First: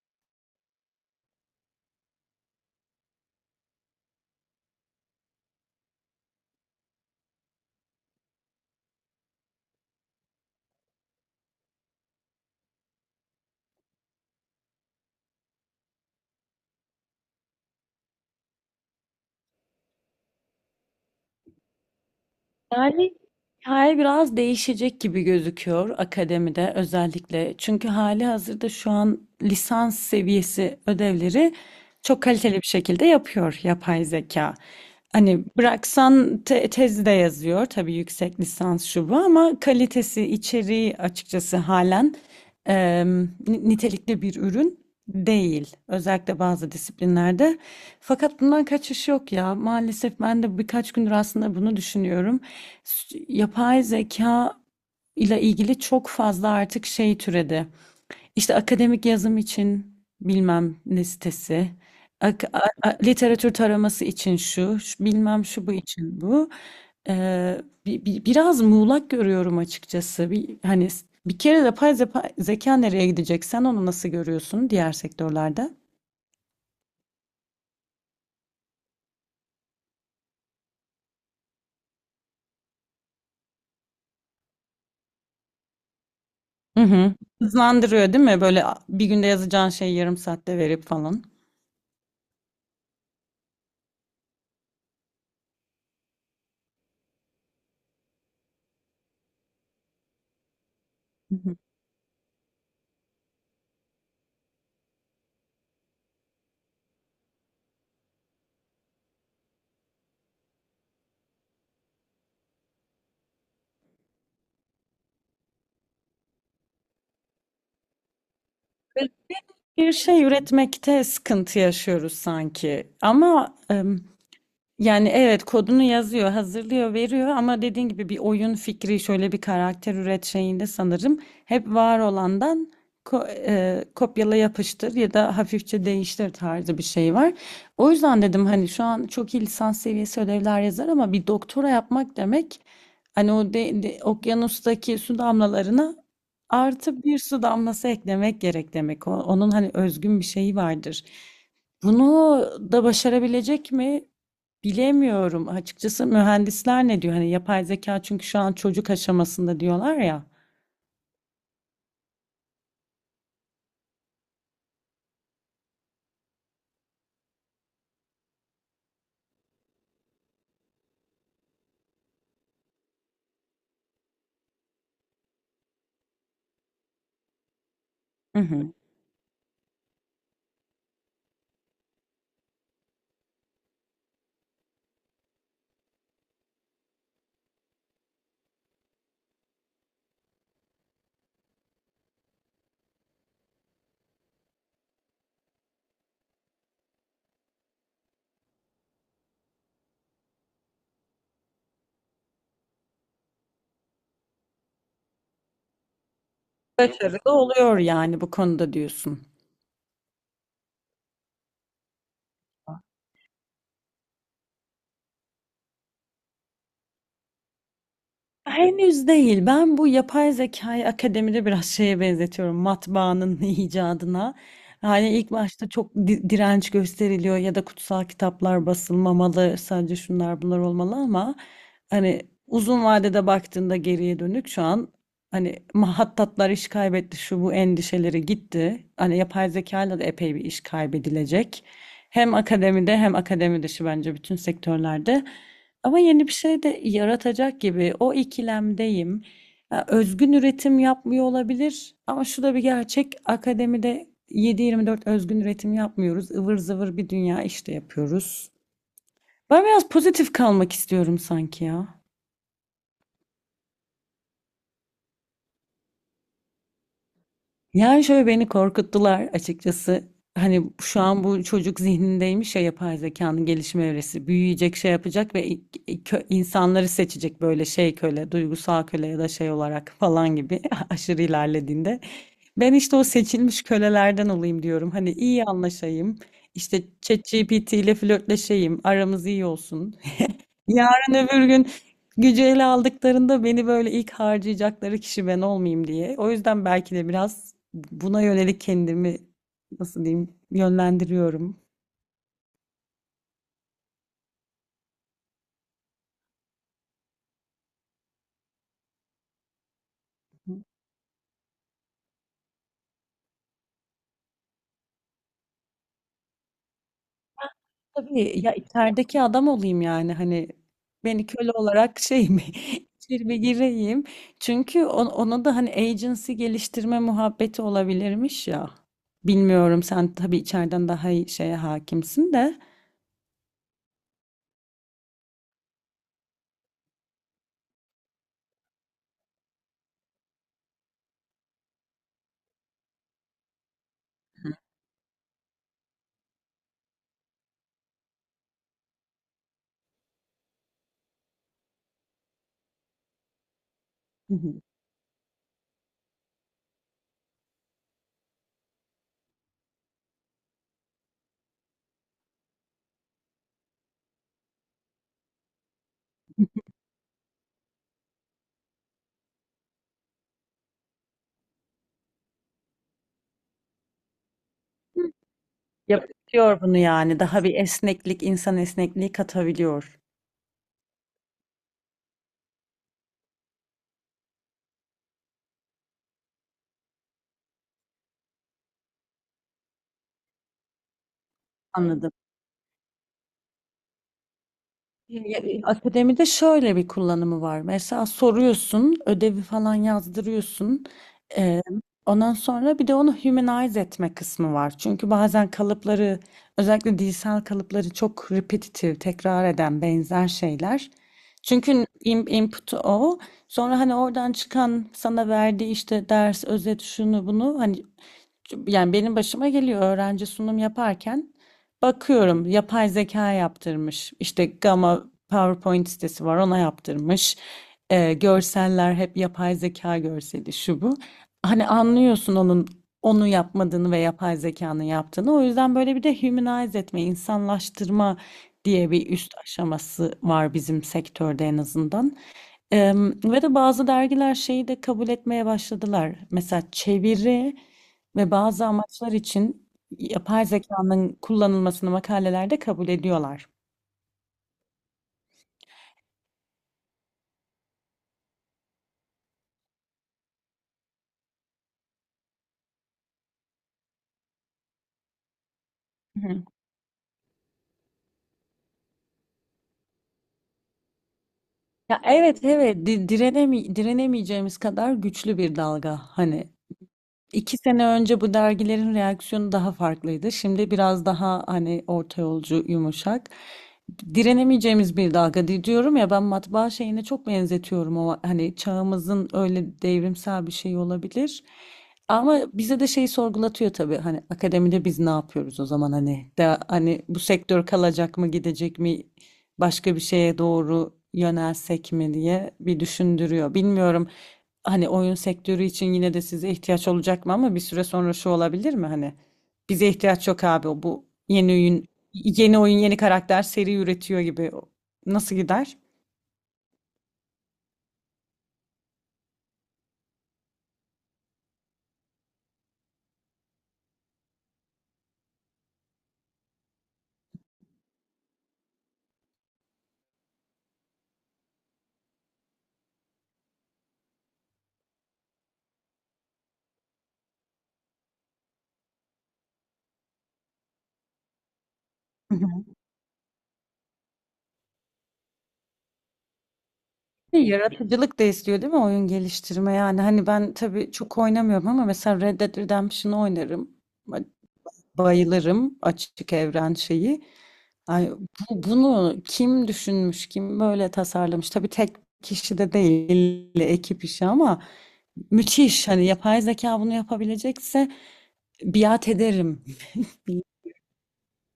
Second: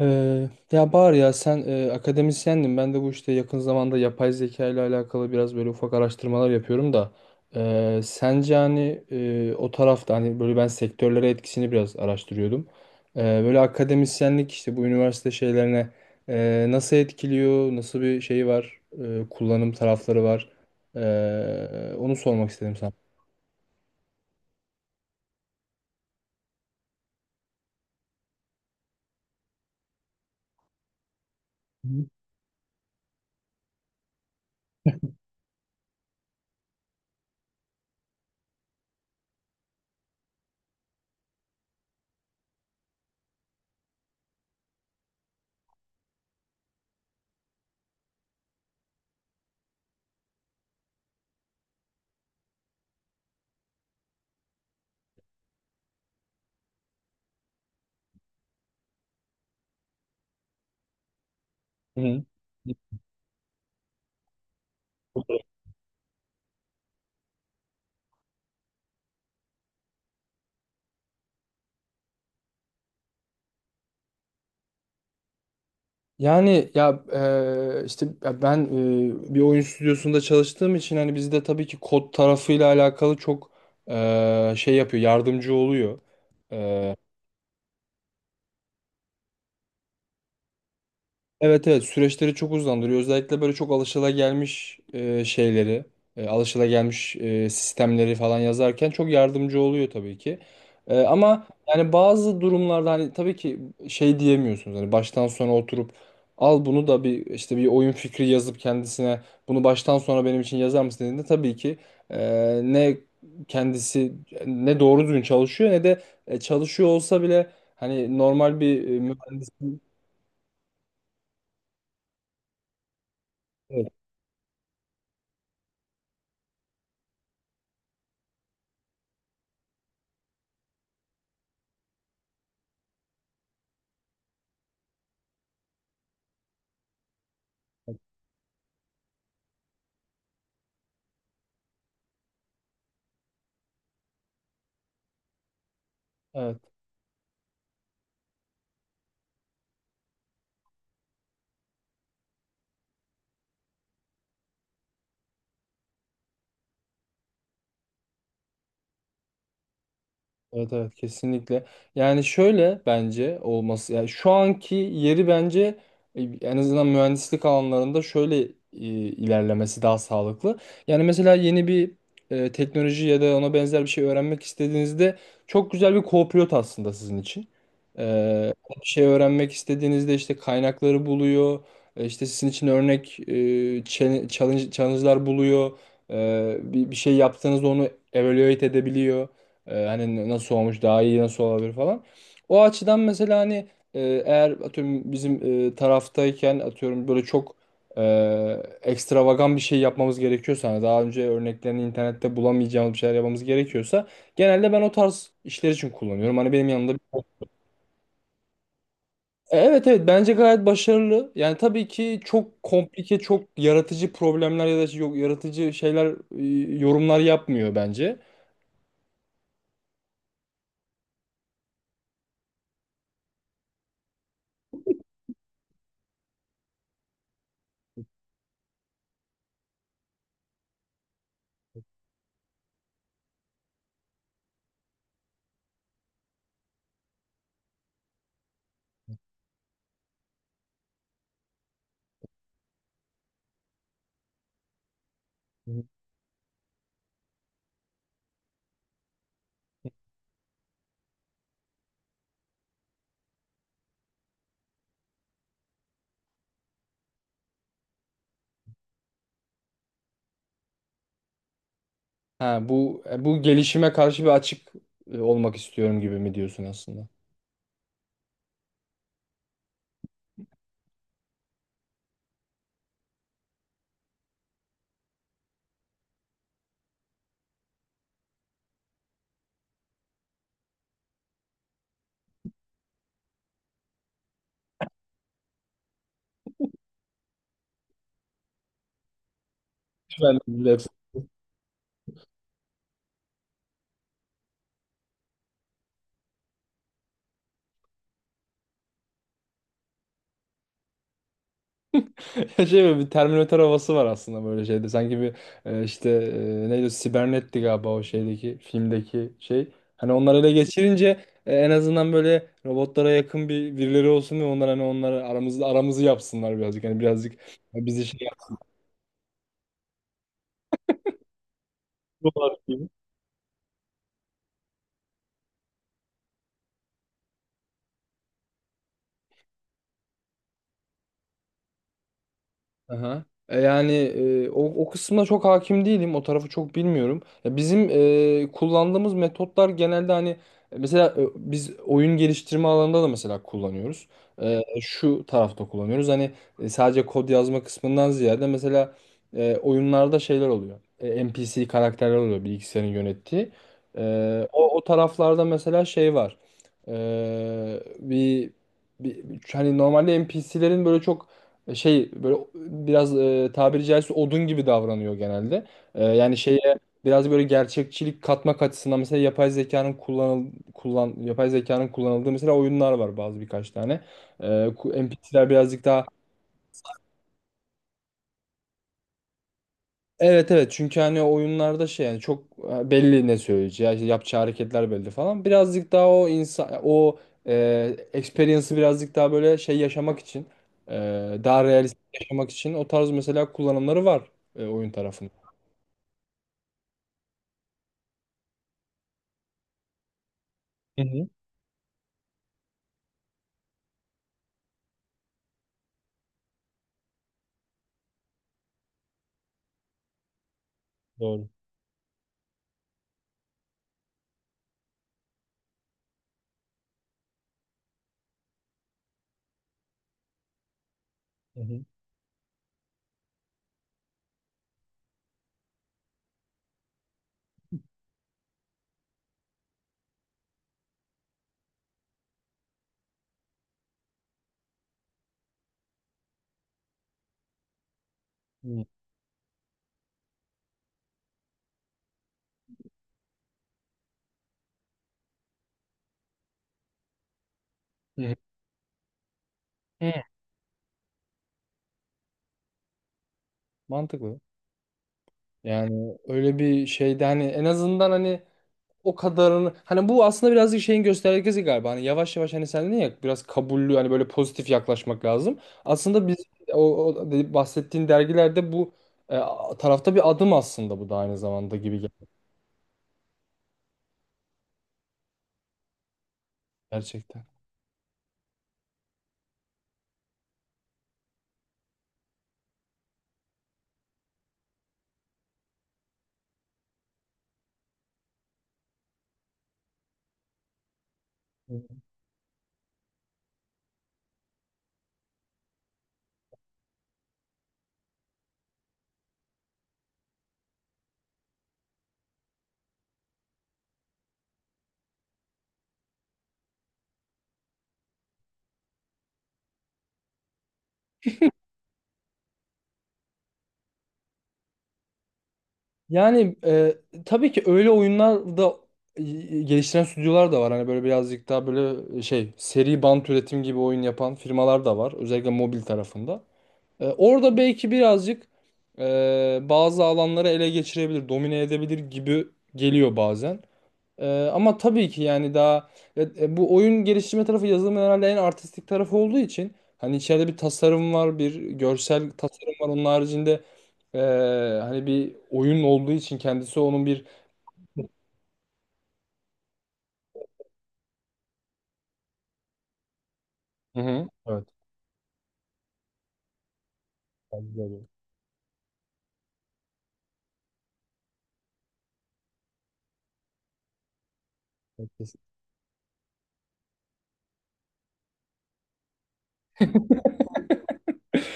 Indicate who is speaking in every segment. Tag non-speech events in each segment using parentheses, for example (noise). Speaker 1: Ya Bahar, ya sen akademisyendin. Ben de bu işte yakın zamanda yapay zeka ile alakalı biraz böyle ufak araştırmalar yapıyorum da, sence hani, o tarafta hani böyle ben sektörlere etkisini biraz araştırıyordum. Böyle akademisyenlik işte bu üniversite şeylerine nasıl etkiliyor, nasıl bir şey var, kullanım tarafları var. Onu sormak istedim sana.
Speaker 2: Yani hikaye biraz değişecek gibi gözüküyor akademide özellikle. Çünkü hali hazırda şu an lisans seviyesi ödevleri
Speaker 1: Hı
Speaker 2: çok kaliteli bir şekilde yapıyor yapay zeka. Hani bıraksan tezi de yazıyor tabii yüksek lisans şu bu ama kalitesi, içeriği açıkçası halen nitelikli bir ürün değil. Özellikle bazı disiplinlerde. Fakat bundan kaçış yok ya. Maalesef ben de birkaç gündür aslında bunu düşünüyorum yapay zeka ile ilgili çok fazla artık şey türedi. İşte akademik yazım için bilmem ne sitesi,
Speaker 1: hı.
Speaker 2: literatür taraması için şu,
Speaker 1: Hı.
Speaker 2: bilmem şu bu için bu. Ee, biraz muğlak görüyorum açıkçası. Bir, hani bir kere zeka nereye gidecek? Sen onu nasıl görüyorsun diğer sektörlerde?
Speaker 1: Yani ya işte ya ben, bir oyun stüdyosunda çalıştığım için hani bizde tabii ki kod tarafıyla alakalı çok şey yapıyor, yardımcı oluyor.
Speaker 2: Hı hı. Hızlandırıyor değil mi? Böyle bir günde yazacağın şeyi yarım saatte verip falan.
Speaker 1: Evet, evet, süreçleri çok uzandırıyor. Özellikle böyle çok alışılagelmiş şeyleri, alışılagelmiş sistemleri falan yazarken çok yardımcı oluyor tabii ki. Ama yani bazı durumlarda hani tabii ki şey diyemiyorsunuz. Hani baştan sona oturup al bunu da bir işte bir oyun fikri yazıp kendisine bunu baştan sona benim için yazar mısın dediğinde tabii ki ne kendisi ne doğru düzgün çalışıyor, ne de çalışıyor olsa bile hani normal bir mühendisin.
Speaker 2: Bir şey üretmekte sıkıntı yaşıyoruz sanki. Ama
Speaker 1: Evet.
Speaker 2: yani evet kodunu yazıyor, hazırlıyor, veriyor ama dediğin gibi bir oyun fikri, şöyle bir karakter üret şeyinde sanırım hep var olandan kopyala yapıştır ya da hafifçe değiştir tarzı bir şey var. O yüzden dedim hani şu an çok iyi lisans seviyesi ödevler yazar ama bir doktora yapmak demek hani o okyanustaki su damlalarına
Speaker 1: Evet.
Speaker 2: artı bir su damlası eklemek gerek demek. Onun hani özgün bir şeyi vardır. Bunu da başarabilecek mi? Bilemiyorum açıkçası mühendisler ne diyor? Hani yapay zeka çünkü şu an çocuk aşamasında diyorlar ya.
Speaker 1: Evet, evet, kesinlikle. Yani şöyle bence olması yani şu anki yeri bence, en azından mühendislik alanlarında şöyle ilerlemesi daha sağlıklı. Yani mesela yeni bir teknoloji ya da ona benzer bir şey öğrenmek istediğinizde çok güzel bir co-pilot aslında sizin için.
Speaker 2: Hı
Speaker 1: E,
Speaker 2: hı.
Speaker 1: Bir şey öğrenmek istediğinizde işte kaynakları buluyor. İşte sizin için örnek, challenge'lar buluyor. Bir şey yaptığınızda onu evaluate edebiliyor. Hani nasıl olmuş, daha iyi nasıl olabilir falan. O açıdan mesela hani e, eğer atıyorum bizim taraftayken atıyorum böyle çok e, ekstravagan bir şey yapmamız gerekiyorsa, hani daha önce örneklerini internette bulamayacağımız bir şeyler yapmamız gerekiyorsa genelde ben o tarz işler için kullanıyorum. Hani benim yanımda.
Speaker 2: Başarılı oluyor yani bu konuda diyorsun.
Speaker 1: Evet, evet, bence gayet başarılı. Yani tabii ki çok komplike, çok yaratıcı problemler ya da yok yaratıcı şeyler, yorumlar yapmıyor bence.
Speaker 2: Henüz değil. Ben bu yapay zekayı akademide biraz şeye benzetiyorum. Matbaanın (laughs) icadına. Hani ilk başta çok direnç gösteriliyor ya da kutsal kitaplar basılmamalı, sadece şunlar bunlar olmalı ama hani uzun vadede baktığında geriye dönük şu an hani mahattatlar iş kaybetti, şu bu endişeleri gitti. Hani yapay zekayla da epey bir iş kaybedilecek. Hem akademide hem akademi dışı bence bütün sektörlerde. Ama yeni bir şey de yaratacak gibi o ikilemdeyim. Ya, özgün üretim yapmıyor olabilir ama şu da bir gerçek, akademide 7-24 özgün üretim yapmıyoruz. Ivır zıvır bir dünya işte yapıyoruz. Ben biraz pozitif kalmak istiyorum sanki ya.
Speaker 1: Ha, bu bu gelişime karşı bir açık olmak istiyorum gibi mi diyorsun aslında?
Speaker 2: Yani şöyle beni korkuttular açıkçası. Hani şu an bu çocuk zihnindeymiş ya yapay zekanın gelişme evresi. Büyüyecek, şey yapacak ve insanları seçecek böyle şey köle, duygusal köle ya da şey olarak falan gibi (laughs) aşırı ilerlediğinde. Ben işte o seçilmiş kölelerden olayım diyorum. Hani iyi anlaşayım, işte ChatGPT ile flörtleşeyim. Aramız iyi olsun.
Speaker 1: Ben de-
Speaker 2: Yarın öbür gün gücü ele aldıklarında beni böyle ilk harcayacakları kişi ben olmayayım diye. O yüzden belki de biraz buna yönelik kendimi nasıl diyeyim yönlendiriyorum.
Speaker 1: (laughs) Şey, böyle bir Terminator havası var aslında böyle şeyde. Sanki bir işte neydi o? Sibernetti galiba o şeydeki filmdeki şey. Hani onları ele geçirince, en azından böyle robotlara yakın bir birileri olsun ve onlar hani onları aramızda aramızı yapsınlar birazcık. Hani birazcık bizi şey
Speaker 2: Tabii ya içerideki adam olayım yani hani beni köle olarak şey mi
Speaker 1: yapsınlar.
Speaker 2: (laughs) içeri bir gireyim. Çünkü ona da hani agency geliştirme muhabbeti olabilirmiş ya. Bilmiyorum sen tabii içeriden daha iyi şeye hakimsin de.
Speaker 1: Aha. Yani o kısmına çok hakim değilim. O tarafı çok bilmiyorum. Ya bizim kullandığımız metotlar genelde hani mesela biz oyun geliştirme alanında da mesela kullanıyoruz. Şu tarafta kullanıyoruz. Hani sadece kod yazma kısmından ziyade mesela oyunlarda şeyler oluyor. NPC karakterler oluyor, bilgisayarın yönettiği.
Speaker 2: Hı hı.
Speaker 1: O taraflarda mesela şey var. E, bir, bir, Hani normalde NPC'lerin böyle çok, şey, böyle biraz, tabiri caizse odun gibi davranıyor genelde. Yani şeye biraz böyle gerçekçilik katmak açısından mesela yapay zekanın kullanıldığı mesela oyunlar var, bazı birkaç tane. NPC'ler birazcık daha...
Speaker 2: Yapıyor bunu yani. Daha bir esneklik, insan esnekliği katabiliyor.
Speaker 1: Evet, evet, çünkü hani oyunlarda şey, yani çok belli ne söyleyeceği, işte yapacağı hareketler belli falan. Birazcık daha o insan, o experience'ı birazcık daha böyle şey yaşamak için, daha realist
Speaker 2: Anladım.
Speaker 1: yaşamak için o tarz mesela kullanımları var oyun
Speaker 2: Ya,
Speaker 1: tarafında.
Speaker 2: akademide şöyle bir kullanımı var. Mesela soruyorsun, ödevi falan yazdırıyorsun.
Speaker 1: Hı hı,
Speaker 2: Ee, ondan sonra bir de onu humanize etme kısmı var. Çünkü bazen kalıpları, özellikle dilsel kalıpları çok repetitif, tekrar eden benzer şeyler.
Speaker 1: doğru.
Speaker 2: Çünkü input'u o. Sonra hani oradan çıkan sana verdiği işte ders, özet, şunu bunu hani yani benim başıma geliyor öğrenci sunum yaparken
Speaker 1: Hı hı.
Speaker 2: bakıyorum yapay zeka yaptırmış. İşte Gamma PowerPoint sitesi var, ona yaptırmış. Görseller hep yapay zeka görseli şu bu. Hani anlıyorsun onu yapmadığını ve yapay zekanın yaptığını. O yüzden böyle bir de humanize etme, insanlaştırma
Speaker 1: Hı.
Speaker 2: diye bir üst aşaması var bizim sektörde en azından. Ve de bazı dergiler şeyi de kabul etmeye başladılar. Mesela çeviri
Speaker 1: Hı
Speaker 2: ve
Speaker 1: hı.
Speaker 2: bazı amaçlar için
Speaker 1: Hı.
Speaker 2: yapay zekanın kullanılmasını makalelerde kabul ediyorlar.
Speaker 1: Mantıklı. Yani öyle bir şeyde hani en azından hani o kadarını hani bu aslında birazcık şeyin göstergesi galiba. Hani yavaş yavaş, hani sen dedin ya, biraz kabullü hani böyle pozitif yaklaşmak lazım. Aslında biz
Speaker 2: Hı.
Speaker 1: bahsettiğin dergilerde bu, e, tarafta bir adım aslında, bu da aynı zamanda gibi
Speaker 2: Ya,
Speaker 1: geldi
Speaker 2: evet evet, di- direnemi direnemeyeceğimiz kadar güçlü bir dalga hani.
Speaker 1: gerçekten.
Speaker 2: 2 sene önce bu dergilerin reaksiyonu daha farklıydı. Şimdi biraz daha hani orta yolcu, yumuşak. Direnemeyeceğimiz bir dalga diyorum ya, ben matbaa şeyine çok benzetiyorum, o hani çağımızın öyle devrimsel bir şey olabilir. Ama bize de şeyi sorgulatıyor tabii hani akademide biz ne yapıyoruz o zaman hani hani bu sektör kalacak mı gidecek mi, başka bir şeye doğru yönelsek mi diye bir düşündürüyor. Bilmiyorum hani oyun sektörü için yine de size ihtiyaç olacak mı, ama bir süre sonra şu olabilir mi hani bize ihtiyaç yok abi, o bu yeni oyun, yeni karakter seri üretiyor gibi nasıl gider?
Speaker 1: Yani tabii ki öyle oyunlar da, e, geliştiren stüdyolar da var. Hani böyle birazcık daha böyle şey, seri bant üretim gibi oyun yapan firmalar da var. Özellikle mobil tarafında. Orada belki birazcık bazı alanları ele geçirebilir, domine edebilir gibi geliyor bazen. Ama tabii ki yani daha bu oyun geliştirme tarafı yazılımın herhalde en artistik tarafı olduğu için, hani içeride bir tasarım var, bir görsel
Speaker 2: (laughs) Hı hı.
Speaker 1: tasarım var. Onun haricinde e, hani bir oyun olduğu için kendisi onun bir...
Speaker 2: Yaratıcılık da istiyor değil mi oyun geliştirme, yani hani ben tabii çok oynamıyorum ama mesela Red Dead Redemption'ı oynarım.
Speaker 1: Hı hı. Evet.
Speaker 2: Bayılırım açık evren şeyi.
Speaker 1: Bence
Speaker 2: Ay, bunu kim düşünmüş, kim böyle tasarlamış? Tabii tek kişi de değil, ekip işi ama
Speaker 1: de.
Speaker 2: müthiş. Hani yapay zeka bunu yapabilecekse biat ederim.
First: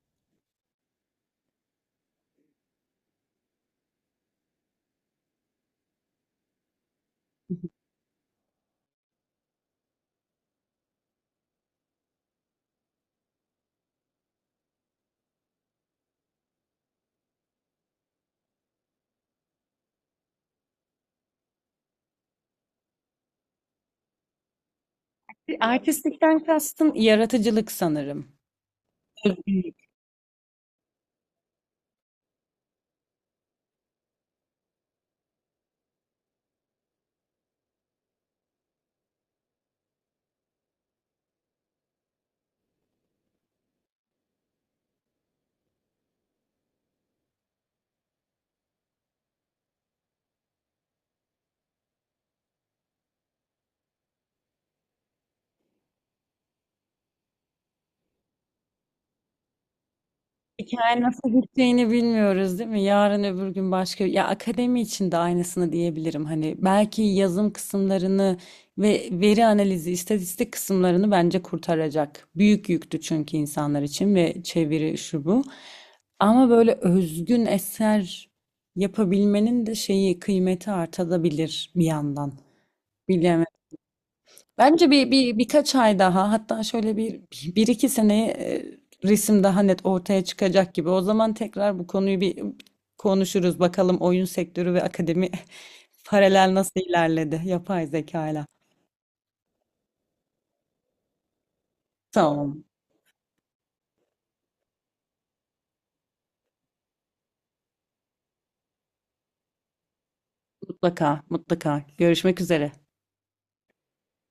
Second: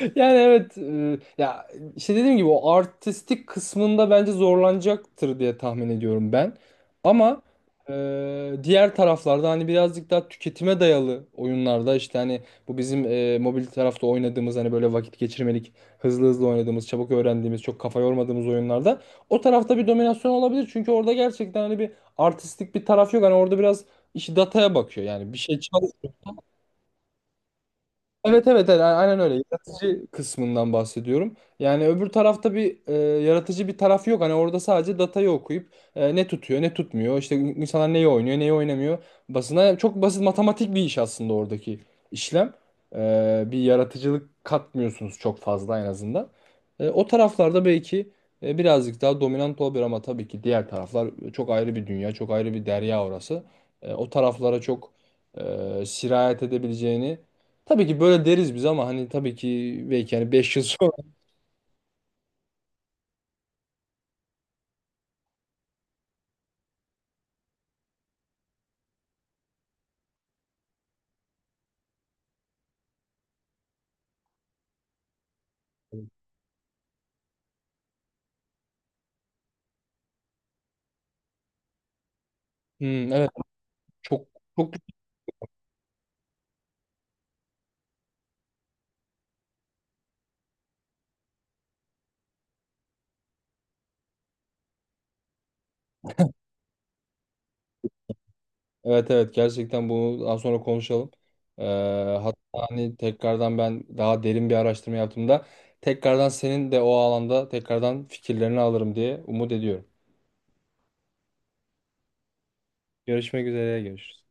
Speaker 1: Yani evet, ya işte dediğim gibi o artistik kısmında bence zorlanacaktır diye tahmin ediyorum ben. Ama
Speaker 2: (laughs)
Speaker 1: diğer taraflarda hani birazcık daha tüketime dayalı oyunlarda, işte hani bu bizim mobil tarafta oynadığımız, hani böyle vakit geçirmelik, hızlı hızlı oynadığımız, çabuk öğrendiğimiz, çok kafa yormadığımız oyunlarda o tarafta bir dominasyon olabilir. Çünkü orada gerçekten hani bir artistik bir taraf yok. Hani orada biraz işi dataya bakıyor, yani bir şey...
Speaker 2: Artistlikten kastın yaratıcılık sanırım.
Speaker 1: Evet, evet, evet, aynen öyle.
Speaker 2: Tabii.
Speaker 1: Yaratıcı kısmından bahsediyorum. Yani öbür tarafta bir yaratıcı bir taraf yok. Hani orada sadece datayı okuyup, ne tutuyor ne tutmuyor. İşte insanlar neyi oynuyor, neyi oynamıyor. Basına çok basit matematik bir iş aslında oradaki işlem. Bir yaratıcılık katmıyorsunuz çok fazla, en azından. O taraflarda belki birazcık daha dominant olabilir, ama tabii ki diğer taraflar çok ayrı bir dünya, çok ayrı bir derya orası. O taraflara çok sirayet edebileceğini... Tabii ki böyle deriz biz, ama hani tabii ki belki hani 5 yıl sonra.
Speaker 2: Hikaye nasıl biteceğini bilmiyoruz değil mi? Yarın öbür gün başka... Ya akademi için de aynısını diyebilirim. Hani belki yazım kısımlarını ve veri analizi, istatistik kısımlarını bence kurtaracak. Büyük yüktü çünkü insanlar için, ve çeviri şu bu. Ama böyle özgün eser yapabilmenin de şeyi kıymeti artabilir bir yandan.
Speaker 1: Hmm, evet,
Speaker 2: Bilemedim.
Speaker 1: çok çok,
Speaker 2: Bence bir birkaç ay daha, hatta şöyle bir, bir iki seneye resim daha net ortaya çıkacak gibi. O zaman tekrar bu konuyu bir konuşuruz. Bakalım oyun sektörü ve akademi (laughs) paralel nasıl ilerledi yapay zeka ile.
Speaker 1: evet, evet, gerçekten bunu daha sonra konuşalım. Ee, Hatta
Speaker 2: Tamam,
Speaker 1: hani tekrardan ben daha derin bir araştırma yaptığımda, tekrardan senin de o alanda tekrardan fikirlerini alırım diye umut ediyorum.
Speaker 2: mutlaka mutlaka. Görüşmek üzere.
Speaker 1: Görüşmek üzere, görüşürüz.